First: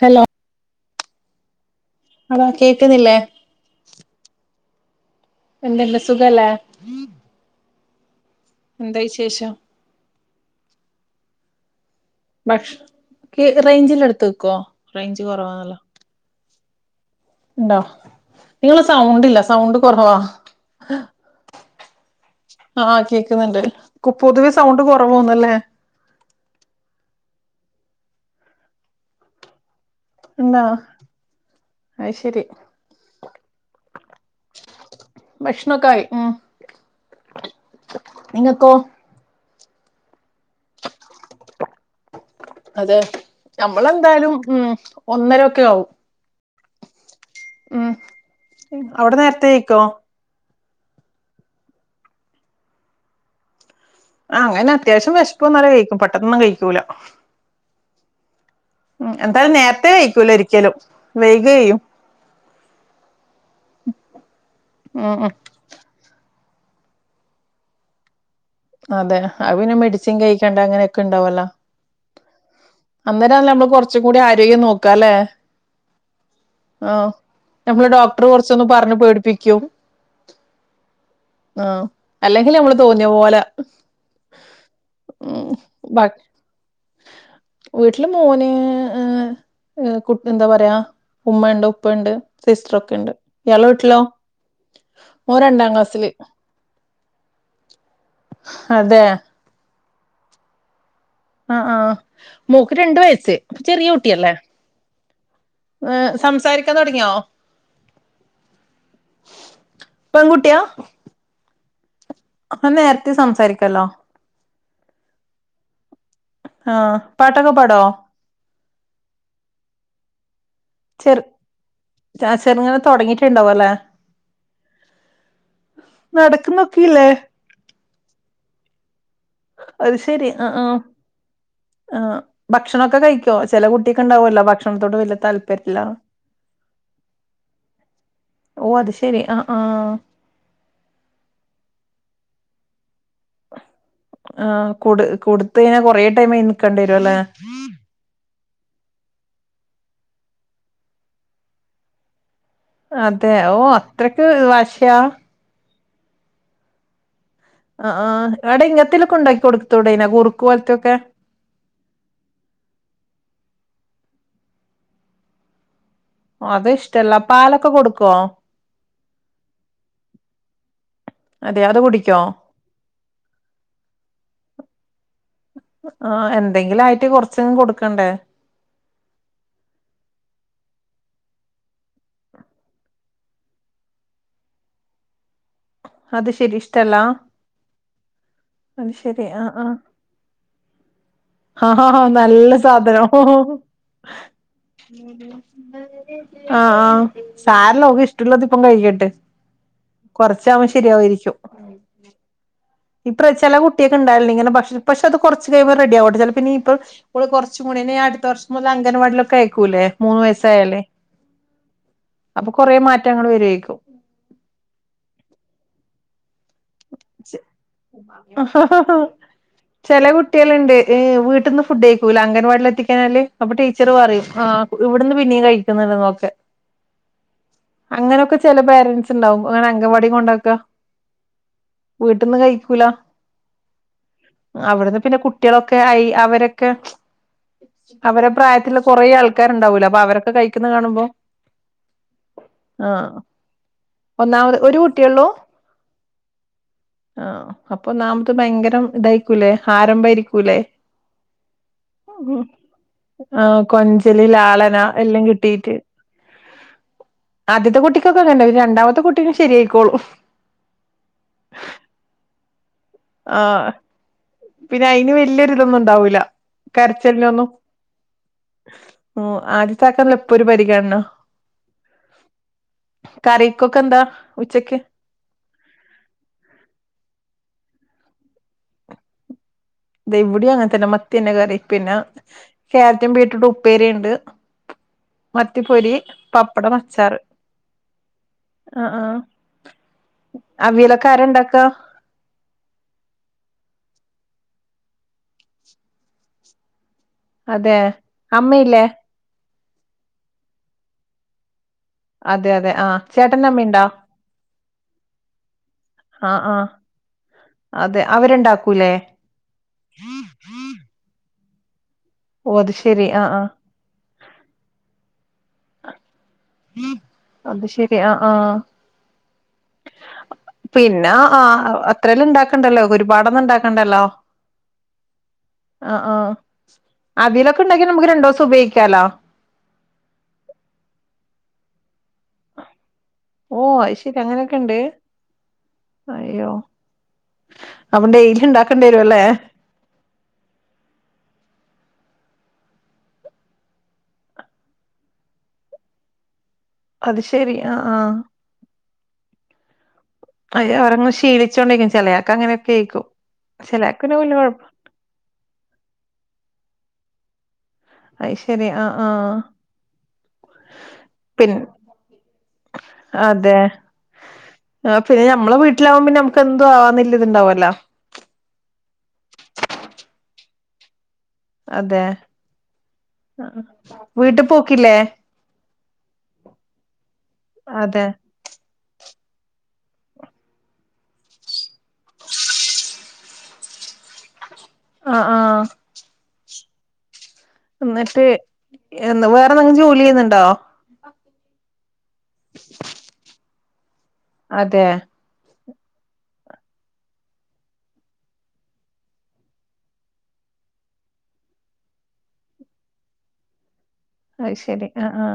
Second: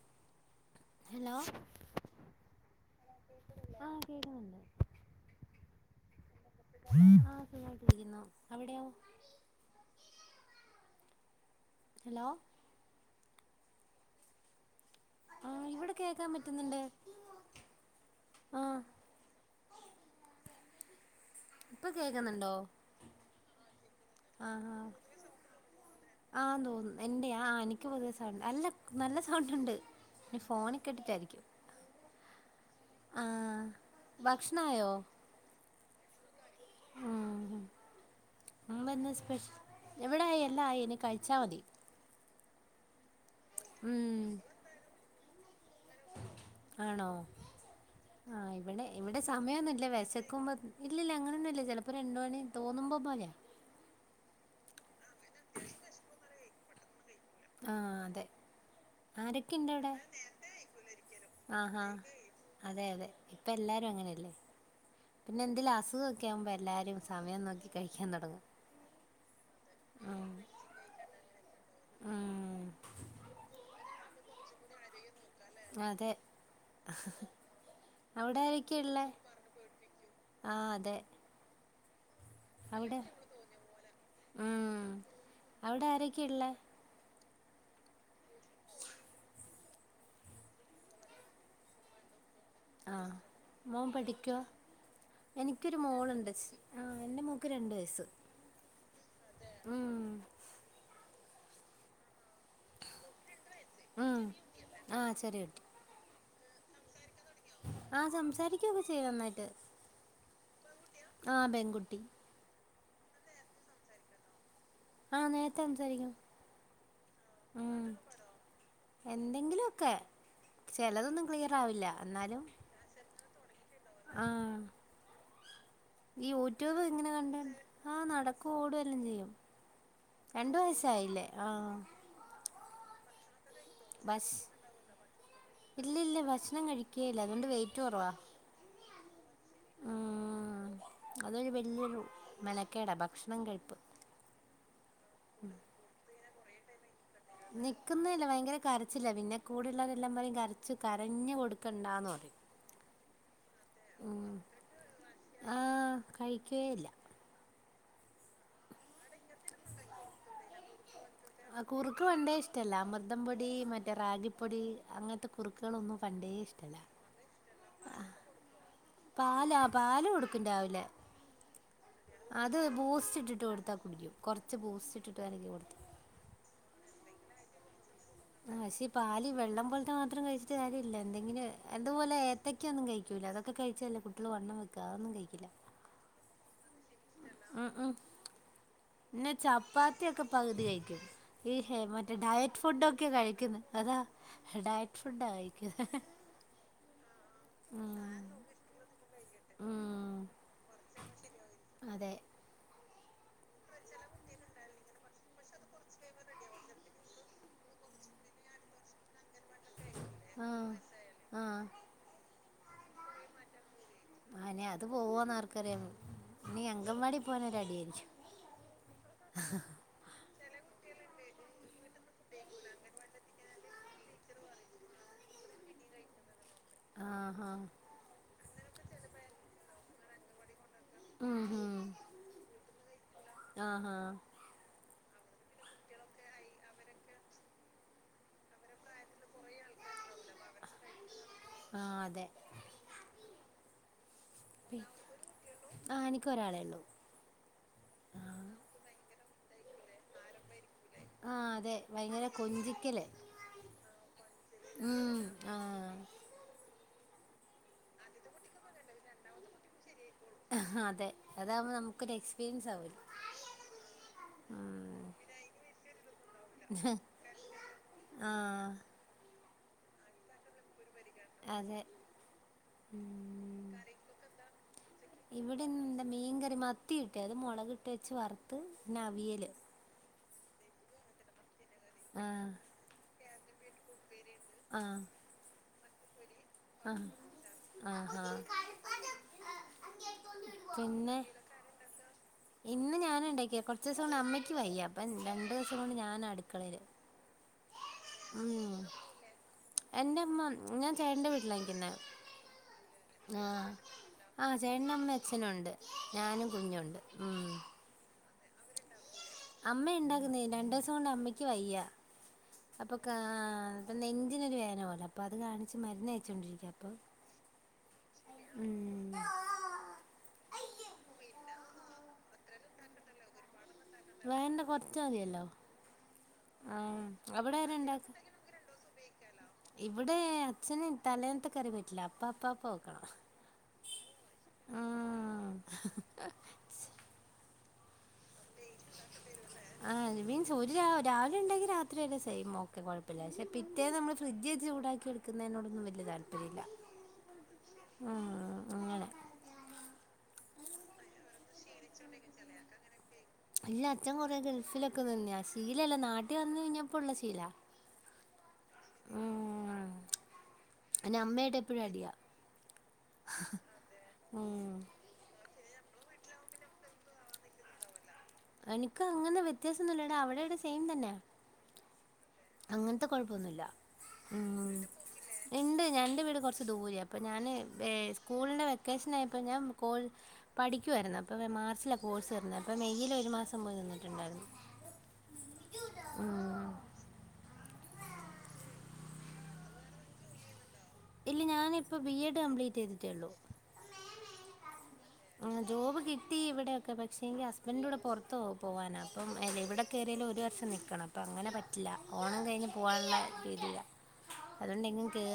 Hello hello Hala കേക്കുന്നില്ലേ ആഹ് കേക്കുന്നുണ്ട് ന്നെന്ത് സുഖല്ലേ. [inaudible] എന്താ വിശേഷം ഹലോ ഭകഷ് കെ റേഞ്ച് ഉള്ളെടുത്ത് നിക്കുവോ റേഞ്ച് ആഹ് കൊറവാന്നല്ലോ. ഇവിടെ കേക്കാൻ പറ്റുന്നുണ്ട് ഉണ്ടോ ആഹ് നിങ്ങള് സൗണ്ടില്ല സൗണ്ട് കുറവാ. ഇപ്പൊ കേക് ആഹ് കേക്കുന്നുണ്ട് പൊതുവെ ആഹ് സൗണ്ട് ആഹ് കുറവോന്നല്ലേ. ആന്ന് തോന്നുന്നു എൻ്റെ ആഹ് എനിക്ക് പുതിയ സൗണ്ട് അല്ല നല്ല സൗണ്ട് ഉണ്ട് ഇനി ഫോണി കേട്ടിട്ട് ആയിരിക്കും. അയി ശെരി. ആഹ് ഭക്ഷണായോ? ണൊക്കെ ആയി ഉം ഉം നിങ്ങക്കോ ഇന്ന് എന്താ സ്പെഷ്യൽ? ഇവിടെ ആയി എല്ലാം ആയി ഇനി കഴിച്ചാ മതി അതെ ഉം നമ്മളെന്തായാലും ഉം ഒന്നരൊക്കെ ആവും ആണോ ഉം ആഹ് ഇവിടെ അവിടെ ഇവിടെ നേരത്തെ സമയോന്നും കഴിക്കോ ഇല്ല വെശക്കുമ്പം ഇല്ലി ഇല്ല അങ്ങനെയൊന്നും ഇല്ല ചെലപ്പോ രണ്ട് മണി തോന്നുമ്പോ പോലെയാ ആഹ് അങ്ങനെ അത്യാവശ്യം വിശെപ്പ് വെന്നാൽ കഴിക്കും പെട്ടന്നൊന്നും കഴിക്കുലാ ആഹ് അതെ ഉം എന്തായാലും ആരൊക്കെയുണ്ട് നേര്ത്തെ അവിടെ കഴിക്കൂലാ ഒരിക്കെലും വൈകെയ്യും ആഹാ അതെ അതെ ഇപ്പ എല്ലാരും അങ്ങനെയല്ലെ? ഉം ഉം പിന്നെ എന്തെലും അസുഖം ഒക്കെ ക്കെ ആവുമ്പോ എല്ലാരും സമയം നോക്കി കഴിക്കാൻ തൊടങ്ങും അതെ അയ് പിന്നെ മെഡിസിൻ കഴിക്കെണ്ടെ അങ്ങനെയൊക്കെ ഇണ്ടാവോല്ലോ ഉം അന്നേരം ആണല്ലോ നമ്മെ ൾ കൊർച്ചും കൂടി ആരോഗ്യം നോക്കാ അല്ലെ? അതെ ആഹ് ഞമ്മളെ ഡോക്ടർ അവിടെ കൊർച്ചൊന്ന് ആരൊക്കെയാ പർഞ്ഞ് ഉള്ളേ പേട്പ്പിക്കും ആഹ് അതെ അല്ലെങ്കിൽ നമ്മെ ൾ തോന്നിയ പോലെ ആഹ് അയുടെ ആരൊക്കെ ഇള്ളെ? വീട്ട്ൽ മോന് ഏഹ് ഏഹ് കുട്ട് എന്താ പറയാ ഉമ്മയിണ്ട് ഉപ്പയിണ്ട്‌ സിസ്റ്റെർ ഒക്കെ ഇണ്ട് ഇയാളെ വീട്ട്ലോ? എനിക്കൊര് മോൾ ഇണ്ട് സ് ആഹ് എന്റെ മോക്ക് രണ്ട് വെയ്സ്സ് ഹതെ ആഹ് ആഹ് ആഹ് മോക്ക് രണ്ട് വയസ്സ് ചെറിയ ഉം കുട്ടിയല്ലേ ആഹ് ചെറിയ കുട്ടി ഏഹ് സംസാരിക്കാൻ തുടങ്ങിയോ ആഹ് സംസാരിക്കുക്കെ ചെയ്യും നന്നായിട്ട് പെൺകുട്ടിയാ ആഹ് പെൺകുട്ടി അപ്പോ നേരത്തെ സംസാരിക്കല്ലോ ആഹ് നേരത്തെ സംസാരിക്കും ആഹ് പാട്ടൊക്കെ പാടോ എന്തെങ്കില്ലും ഒക്കെ ചെറു ചിലതൊന്നും ക്ലിയർ ആവില്ല എന്നാലും ഒണ്ടാവ അല്ലേ ആഹ് ഈ യൂട്യൂബ് നടക്കുന്നൊക്കെയില്ലേ ഇങ്ങനെ കണ്ട് ആഹ് നടക്കും ഓടും എല്ലാം ചെയ്യും അത് ശെരി ആഹ് രണ്ട് ആഹ് വയസ്സായില്ലേ ആഹ് ഭക്ഷണൊക്കെ കഴിക്കൊ ഭഷ് താല്പര്യല്ല ഇല്ല ഇല്ല ഭക്ഷണം കഴികേല്ല അതുകൊണ്ട് വെയിറ്റ് കുറവാ ഓഹ് അത് ശരി അ ആഹ് ഉം അതൊരു വലിയൊരു മെനക്കേടാ ഭ ആഹ് കൊടു കൊടുത്ത കഴിഞ്ഞാ കൊറെ ടൈം അയിന് നിക്കേണ്ടി വരും അല്ലെ നിക്കുന്നല്ല ഭയങ്കര കരച്ചില്ല പിന്നെ കൂടെള്ളരെ എല്ലാം പറയും കരച്ചു കരഞ്ഞു കൊടുക്കണ്ടാന്ന് പറയും അതെ ഓ അത്രക്ക് വാശയാ കഴിക്കേയില്ല ആ ആ ഇങ്ങത്തിലൊക്കെ ഉണ്ടാക്കി കൊടുക്കത്തോടന കുറുക്ക് പോലത്തൊക്കെ ആ കുറുക്ക് വേണ്ടേ ഇഷ്ടല്ല അ മൃദം പൊടി മറ്റേ റാഗിപ്പൊടി അങ്ങനത്തെ കുറുക്കുകളൾന്നും അത് ഇഷ്ടല്ല പാലൊക്കെ കൊടുക്കുവോ പാലാ പാല്ല് കൊടുക്കുംരാവിലെ അതെ അത് കുടിക്കോ അത് ബൂസ്റ്റ് ഇട്ടിട്ട് കൊടുത്താ കുടിക്കും കൊറച്ച് ബൂസ്റ്റ് ഇട്ടിട്ട് വരഗി കൊടുത്ത ആ എന്തെങ്കിലും ആയിട്ട് കൊറച്ചും കൊടുക്കണ്ടേ പക്ഷേ പാലി വെള്ളം പോലത്തെ മാത്രം കഴിച്ചിട്ട് കാര്യമില്ലല്ല എന്തെങ്കിലും എന്തതുപോലെ ഏത്തക്ക ഒന്നും കഴിക്കൂ അതൊക്കെ കഴിച്ചല്ലേ കുട്ടികള് വണ്ണം വെക്കുക അതൊന്നും കഴിക്കില്ല തല ഉം ഉം പിന്നെ ചപ്പാത്തി ഒക്കെ പകുതി കഴിക്കും ഈഹേ ആഹ് ആഹാ മറ്റേ നല്ല ഡയറ്റ് ഫുഡ സാധനം ഒക്കെയ കഴിക്കന്ന് ആഹ് അതാ ഡയറ്റ് ഫുഡാ കഴിക്ക ആഹ ആഹ് സാരല്ല ക്ക ഇഷ്ടള്ളതിപ്പം കഴിക്കട്ടെ ഉം കൊറ ശരിയാവരിക്കും അതെ ഇപ്പ ചില കുട്ടിയൊക്കെ ഉണ്ടായി ഇങ്ങനെക്ഷ പക്ഷെ അത് കുറച്ച് കഴിയ്പോ റെഡി ആകട്ടെ ച പിന്നെ ഇപ്പ കുറച്ച പിന്നെ അടുത്ത വർഷം മുതൽ അംഗൻവാടിയിൽ ഒക്കെ കൾക്കൂലേ മൂന്ന് ആഹ് വയസായാലേ ആഹ് അപ്പൊ കൊറ മാറ്റങ്ങൾ വരുക്കും ആനെ അത് പോവാന്ന് ആർക്കറിയിണ് ച് ആഹ് ആഹ് ചെല കുട്ടി കുട്ടിഡ് വീട്ടീന്ന് ഫുഡ് കക്കൂല അങ്കൻവാടി എത്തികയിന്നല് അപ്പൊ ടീച്ചർ പറയും അ ഇവിടുന്ന് പിന്ന നീ കഴിക്കുന്നന്നൊക്കെ ആഹ് ആഹ് അങ്ങനെയൊക്കെ ചെില പേരൻറ്സ് ഉണ്ടാവും അങ്ങനെ അംഗവാടി കൊണ്ടാക്ക ഉം ഉം വീട്ടന്ന് കഴിക്കൂല ആഹ് ആഹ് അവിടുന്ന് പിന്നെ കുട്ടികളൊക്കെ ആയി അവരൊക്കെ അവരെ പ്രായത്തിലുള്ള കൊറെേ ആൾക്കാര്ണ്ടാവൂല അപ്പൊ അവരൊക്കെ കഴിക്കുന്ന കാണുമ്പോ ആ അതെ ആഹ് ഒന്നാമത് ഒരു കുട്ടിയള്ളൂ ആഹ് എനിക്കൊരാളേ ഉള്ളൂ ആ അപ്പൊ നാമതേ ആഹ് ഭയങ്കരം ഇതായിക്കൂലേ ആരംഭയിരിക്കൂലേ ആഹ് അതെ ഭയങ്കര കൊഞ്ചിക്കല് ആ കൊഞ്ചല് ലാളന ഉം എല്ലാം കിട്ടീട്ട് ആഹ് ആദ്യത്തെ കുട്ടിക്കൊക്കെങ്ങെ രണ്ടാമത്തെ കുട്ടിക്ക്‌ ശരിയയിക്കോള്ളും അതെ അതാകുമ്പോൾ നമുക്കൊരു എക്സ്പീരിയൻസ് ആവൂ ആ പിന്നെ അയിന് വലിയൊരി ഇതൊന്നും ഉണ്ടാവൂല്ല കരച്ചലിനൊന്നും ആഹ് ഉം ആദ്യത്തൊക്കല്ല എപ്പോ ഒരു പരിഗണണ അതെ കറികൊക്ക് എന്താ വി ഇവിടിന്താ മീങ്കറി മത്തിയിട്ടെ അത് മൊളക് ട്ടെച്ച് വർത്ത് പിന്നവിയല് ഇതെവിടേം അങ്ങനത്തന്നെ മത്തി അന്നെ കറി പിന്നെ ആഹ് ക്യാരറ്റും ബീട്രൂട്ടും ഉപ്പേരി ഇണ്ട് ആ പൊരി പ ആ ആ ആ ആ കൊച്ചിന് ആ ആ കളിപ്പാട്ടം ആ അങ്ങെ അവിയലൊക്കെ ആരൊണ്ടാക്കാ ഇന്ന് ഞാനാ ഇണ്ടാക്കിയെ കൊറച്ചീസം കൊണ്ട് അമ്മയ്ക്ക് വയ്യ അപ്പ രണ്ടൂസം കൊണ്ട് ഞാനാ അടുക്കളേല് അതെ അമ്മയില്ലേ എന്റെ അമ്മ ഞാൻ ചേട്ടൻ്റെ വീട്ടിലായി അതെ അതെ ആ ചേട്ടൻ്റെ അമ്മ ഇണ്ടാ ആഹ ചേട്ടൻ്റമ്മേം അച്ഛനും ഒണ്ട് ആ ഞാനും ആ കുഞ്ഞുണ്ട് ഒണ്ട് അതെ അവരുണ്ടാക്കൂലേ അമ്മെ ഇണ്ടാക്കുന്ന രണ്ടൂസം കൊണ്ട് അമ്മയ്ക്ക് വയ്യ ഓ അത് അപ്പൊ ശെരി ക ആ ആ പ്പ നെഞ്ചിനൊരു വേദന പോലെ പ്പൊ അത് കാണിച്ച് മരുന്ന് കയിച്ചോണ്ടിരിക്കാ അപ്പൊ അത് ശെരി ആ ആ ഉം പിന്നെ അ അ അത്രേലും ഇണ്ടാക്കണ്ടല്ലോ ഒരുപാടനൊന്നും ഇണ്ടാ വേണ്ട കൊറച്ച് മതിയല്ലോ ആ ആ ആഹ് അവിടെ അവിലൊക്കെ ആരാ ഇണ്ടെങ്കി നമുക്ക് ഇണ്ടാക്ക രണ്ടൂസം ഉപയോഗിക്കാലോ ഇവിടെ അച്ഛന് തലേന്നത്തെ കറി പറ്റില്ല അപ്പാപ്പാ പോ ഓ ഐശെര്യ അങ്ങനൊക്കെ ഇണ്ട് ആഹ് അയ്യോ അപ്പ ഡെയ്ലി ഇണ്ടാക്കണ്ടി വരു അല്ലേ ആ [unintelligible] ബീൻസ് ഒരു രാ രാവിലെ ഇണ്ടെങ്കി രാത്രിയില്ല സെയിം ഓക്കെ കൊഴപ്പില്ല പക്ഷെ പിറ്റേന്ന് അമ്മള് ഫ്രിഡ്ജ് [unintelligible] ചൂടാക്കി എടുക്കുന്നേനോടൊന്നും വല്യ താൽ അത് ശരി ആ ആ ആഹ് അങ്ങനെ അ [unintelligible] അവരങ്ങ് ശീവിച്ചോണ്ടെ [unintelligible] ചിലയാക്ക് അങ്ങനെയൊക്കേയ്ക്കും ഇല്ലാ അച്ഛൻ കൊറെേ ഗൾഫിലൊക്കെ നിന്നയാ ശീലല്ലാ നാട്ടി വന്ന് കഴിഞ്ഞപ്പൊള്ള ശീലാ ഐശരി ആ ആ ഉം അയിന് അമ്മായിട്ട് എപ്പഴും അടിയാ അതെ ഉം ആ പിന്നെ അമ്മളെ വീ ട്ടിലാവുമ്പിന്നെ അമുക്ക് എന്തും ആവാന്നില്ല ഇതുണ്ടാവു അല്ലാ എന്ക്ക് അങ്ങനെ വ്യത്യാസം ഒന്നും ഇല്ലടാ അവിടെടേം സെയിം തന്നെ അതെ വീട്ടി പോക്കില്ലേ ഇണ്ട് ഞന്റെ വീട് കൊറച്ച് ദൂരാ അപ്പ ഞാന് വെ അതെ സ്കൂളിന്റെ വെക്കേഷനായ പ്പം ഞാൻ കോൾ പഠിക്കുവായിരുന്നു അപ്പൊ മാർച്ചിലാ കോഴ്സ് തീർന്നെ അപ്പം മെയ്യില് ഒരു മാസം പോയി നിന്നിട്ടിണ്ടാര്ന്ന് ആഹ് ആ ഇന്നിട്ട് എന്ന് വേറെന്തെങ്കിലും ജോലി ചെയ്യുന്നൊണ്ടോ ഇല്ല ഞാനിപ്പ ബി എഡ് കംപ്ലീറ്റ് ചെയ്തിട്ടേ ഒള്ളു അതെ ജോബ് കിട്ടി ഇവിടെയൊക്കെ പക്ഷെങ്കി ഹസ്ബൻ്റിൻ്റൂടെ പൊറത്ത് പോവാനാ അപ്പം [unintelligible] എവിടെ കേറ്യാലും ഒരു സം നിക്കണം അപ്പൊ അങ്ങനെ പറ്റില്ല ഓണം കയിഞ്ഞ് പൂവാനുള്ള രീതീലാ ഐശരി ആ ആ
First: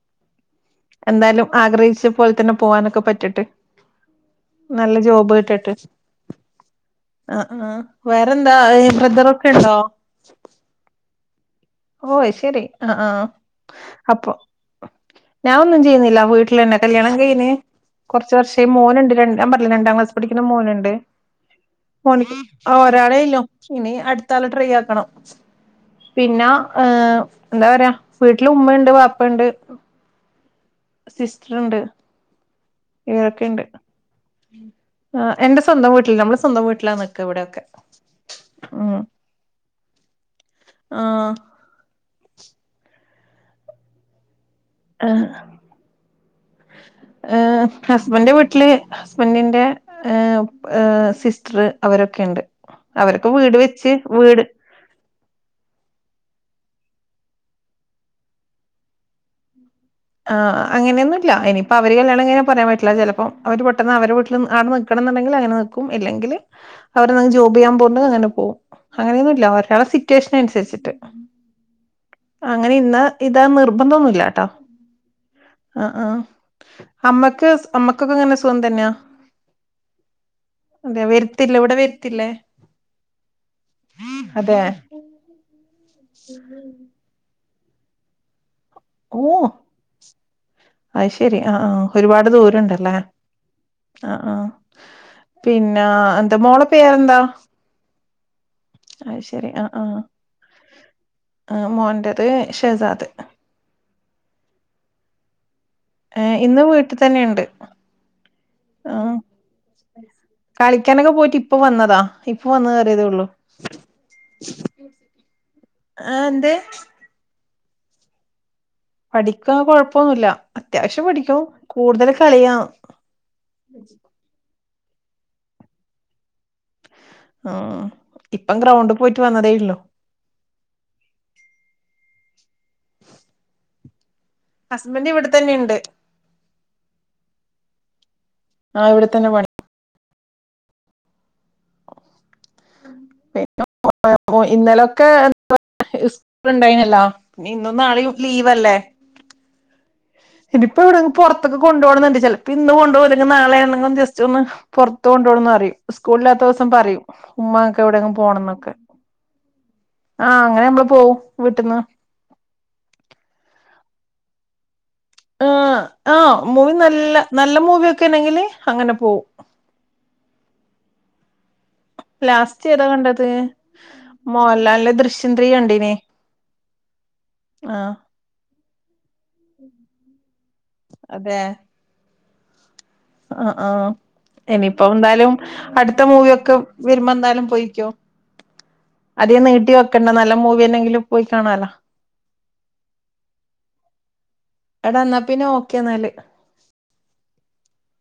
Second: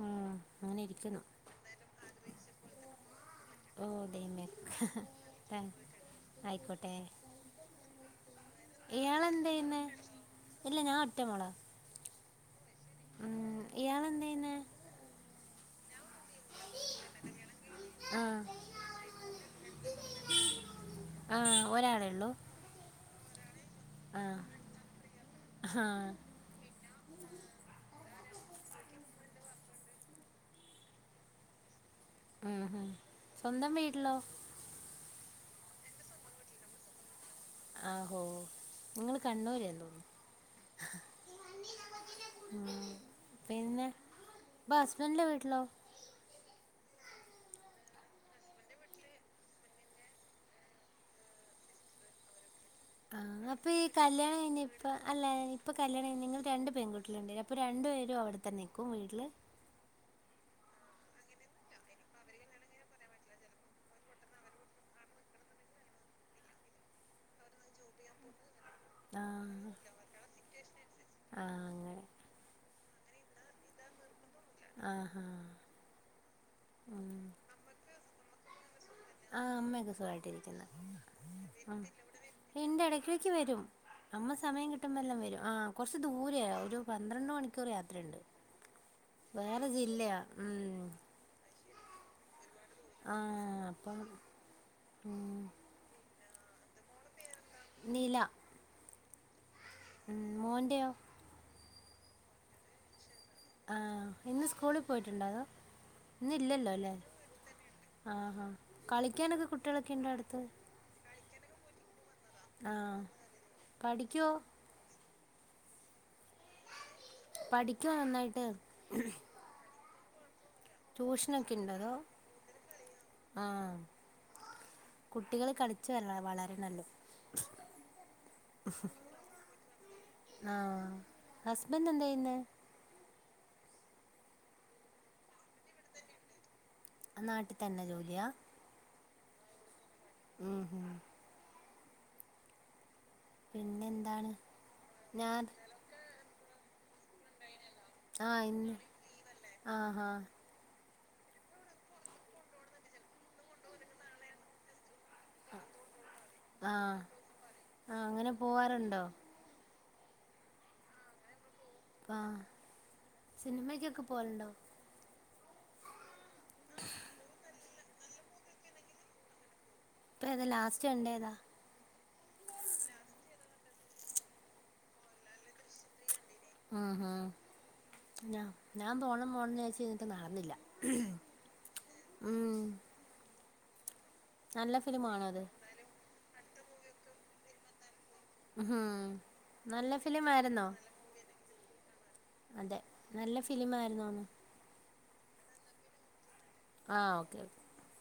ഹാ എന്താലും ആഗ്രഹിച്ച പോല തന്നെ പോവാനൊക്കെ പറ്റട്ട് ഓ ദൈവമേ നല്ല ജോബ് താ- കിട്ടട്ട് ആയിക്കോട്ടെ ആ ആ വേറെന്താ ബ്രദറൊക്കെ ഇയാളെന്ത് ഇണ്ടോ ചെയ്യുന്നേ [inaudible] ഓ ഐശരി ആ ആ ഇയാളെന്ത് അപ്പൊ ചെയ്യുന്നേ ഞാ ഒന്നും ചെയ്യുന്നി ഇല്ലാ വീട്ടില് അന്നെ കല്യാണം കയിന് ആ കുറച്ച് വർഷേ ഈ മോനുണ്ട് രണ്ടാം പറില്ല രണ്ടാം ക്ലാസ് പഠിക്കുന്ന മോനുണ്ട് ആ ഒരാളേ ഉള്ളൂ അവ ഒരാളെ ഇല്ലോ ഇനി ആ അടുത്താാല ട്രൈ ആക്കണം ആ പിന്നെ ഏ എന്താ പറയാ വീട്ടില് ഉമ്മുണ്ട് പാപ്പുണ്ട് സിസ്റ്റർ ഉണ്ട് ഉം, ഉം. ഇതൊക്കെുണ്ട്് സ്വന്തം വീട്ടിലോ എന്റെ സ്വന്തം വീട്ടില് നമ്മള സ്വന്തം വീട്ടിലാ ഇവിടെയൊക്കെ ആഹോ ഉം നിങ്ങള് കണ്ണൂര് തോന്നുന്നു ആഹ് ഉ പിന്നെ ഇപ്പ ഹസ്ബൻഡിലെ വീട്ടിലോ ഹസ്ബൻന്റെ വീട്ടില് ഹസ്ബൻഡന്റെ സിസ്റ്റർ അവരൊക്കെുണ്ട് ആ അവരൊക്കെ വീട് അപ്പോൾ ഈ വെച്ച് കല്യാണം വീട് കഴിഞ്ഞ് ഇപ്പം അല്ല ഇപ്പൊ കല്യാണം നിങ്ങള്ൾ രണ്ടണ്ട് പെൺകുട്ടികളുണ്ട അപ്പൊ രണ്ടു പേും അവിടെത്തന്നെ നിക്കും വീട്ടില് ഉം ആ അങ്ങനൊന്നുമല്ല ഇനിയിപ്പൊ അവര് കല്യാണം ഇങ്ങനെ പറയാൻ പറ്റില്ല ചിലപ്പോ അവര് പെട്ടെന്ന് അവരെ വീട്ടിൽ ആടെ നക്കണ എന്നണ്ടെങ്കിൽ അയിന് നിക്കും അല്ലെങ്കിൽ വേറെ എന്തെങ്കിലും ജോബ് ചെയ്യാൻ പോവ്ണ്ടേൽ അങ്ങനെ പോകും ആ അങ്ങനെയൊന്നുമല്ല ഒരാള സിറ്റുവേഷന് അനുസരിച്ചിട്ട് ആ അങ്ങനെ അങ്ങനെ ഇന്ന് ഇതാ നിർബന്ധന്നുല്ല ആഹ് അ ആഹ് അമ്മക്ക് അമ്മക്കൊക്കെ എങ്ങനെ സുഖം തന്നെയാ ആഹ് അമ്മയക്കെ സുഖായിട്ടിരിക്കുന്നു അതെ വരുത്തില്ലേ ഇവിടെ ഉം വരുത്തില്ലേ ഇണ്ട് ഇടക്കിടക്ക് വരും അമ്മ അതെ സമയം കിട്ടുമ്പോ എല്ലാം വരും ആഹ് കൊറച്ച് ദൂരെയാ ഒരു പന്ത്രണ്ട് മണി ക്കൂർ യാത്രയുണ്ട് ഓഹ് വേറെ ജില്ലയാ ഉം അത് ശെരി ആഹ് ആഹ് ഒരുപാട് ദൂരണ്ടല്ലേ ആ അപ്പം അ ആഹ് ഉം പിന്നെ ട്ട മോള പേരെന്താ? നില. അത് ശരി ആഹ് ആഹ് ഉം മോൻ്റെയോ ആഹ് മോറത് ഷെസാദ്. ആഹ് ഇന്ന് സ്കൂളിൽ പോയിട്ടുണ്ടതോ. ഏഹ് ഇന്ന് വീട്ടിൽ തന്നെ ഉണ്ട്. ആഹാ കളിക്കാനൊക്കെ കുട്ടികളൊക്കെ ഇണ്ടോ അടുത്ത്. ഇപ്പൊ വന്നതാ ഇപ്പ വന്ന് ആ കേറിയതേ ഉള്ളു. പഠിക്കുവോ ആഹ് എന്ത്? പഠിക്കുവോ നന്നായിട്ട്? പഠിക്ക കൊഴപ്പൊന്നുല്ല. അത്യാവശ്യം പഠിക്കും ട്യൂഷനൊക്കെ ഉണ്ടോ അതോ കൂടുതൽ കളിയാം. കുട്ടികൾ കളിച്ചു വരളെ വളരണള്ള്. ആഹ് ഇപ്പം ഗ്രൗണ്ട് പോയിട്ട് വന്നതേ ഇള്ളു. ബന്റ് എന്തെയ്യുന്നെ? ഹസ്ബന്റ് ഇവിടെ തന്നെണ്ട്. നാട്ടി തന്നെ ജോലിയാ? ആഹ് ഇവിടെ തന്നെ പണി. ഉം ഹും. പിന്നെ എന്താണ് [unintelligible] ഇന്നലൊക്കെ ഞാൻ [unintelligible] സ്കൂണ്ടായിനല്ലോ. ഇന്നും നാളെയും ആഹ് ലീവ് ഇന്ന് അല്ലെ? ആഹാ ഇതിപ്പ എവിടെങ്കും പുറത്തൊക്കെ കൊണ്ട് പോണന്നുണ്ട് ചെലപ്പോ ഇന്ന് കൊണ്ട് പോവും അല്ലെങ്കി നാളെ ആണെങ്കും ജസ്റ്റ് ഒന്ന് ഇത്ത കൊണ്ടോണം ന്നറീം സ്കൂളിലാത്ത ദിവസം ആഹ് പറയും ഉമ്മ എനക്ക് ആഹ് എവിടെയെങ്കിലും അങ്ങനെ പോണം ന്നൊക്കെ. പോവാറുണ്ടോ ആഹ് അങ്ങനെ ഞമ്മള് പോവും. വീട്ടിന്ന് ആഹ് സിനിമക്കൊക്കെ പോലുണ്ടോ? ആഹ് ആഹ് മൂവി നല്ല നല്ല മൂവി ഒക്കെ ആണെങ്കില് അങ്ങനെ പോവും. ഇപ്പേതാ ലാസ്റ്റ് കണ്ടേതാ ലാസ്റ്റ് ഏതാ കണ്ടത് മോഹൻലാല്ന്റെ ദൃശ്യം ത്രീ കണ്ടിനീ ആഹ് ഹാ ഞാ ഞാൻ പോണം [unintelligible] നടന്നില്ല അതെ ഉം ആഹ് ആഹ് നല്ല എനിയിപ്പൊ ഫിലിമാണോ എന്തായാലും അത് അട്ത്ത മൂവിയൊക്കെ വെരുമ്പെന്തായാലും പൊയിക്ക്യോ ഉം അധികം നീട്ടി വെക്കണ്ട നല്ല മൂവിയന്നേങ്കിലു പോയി കാണാലോ അതെ നല്ല ഫിലിമാരുന്നു ആന്ന് എടാ ന്നാ പിന്നെ ഓക്കേന്നാല് ആഹ് ഓക്കെ ഓ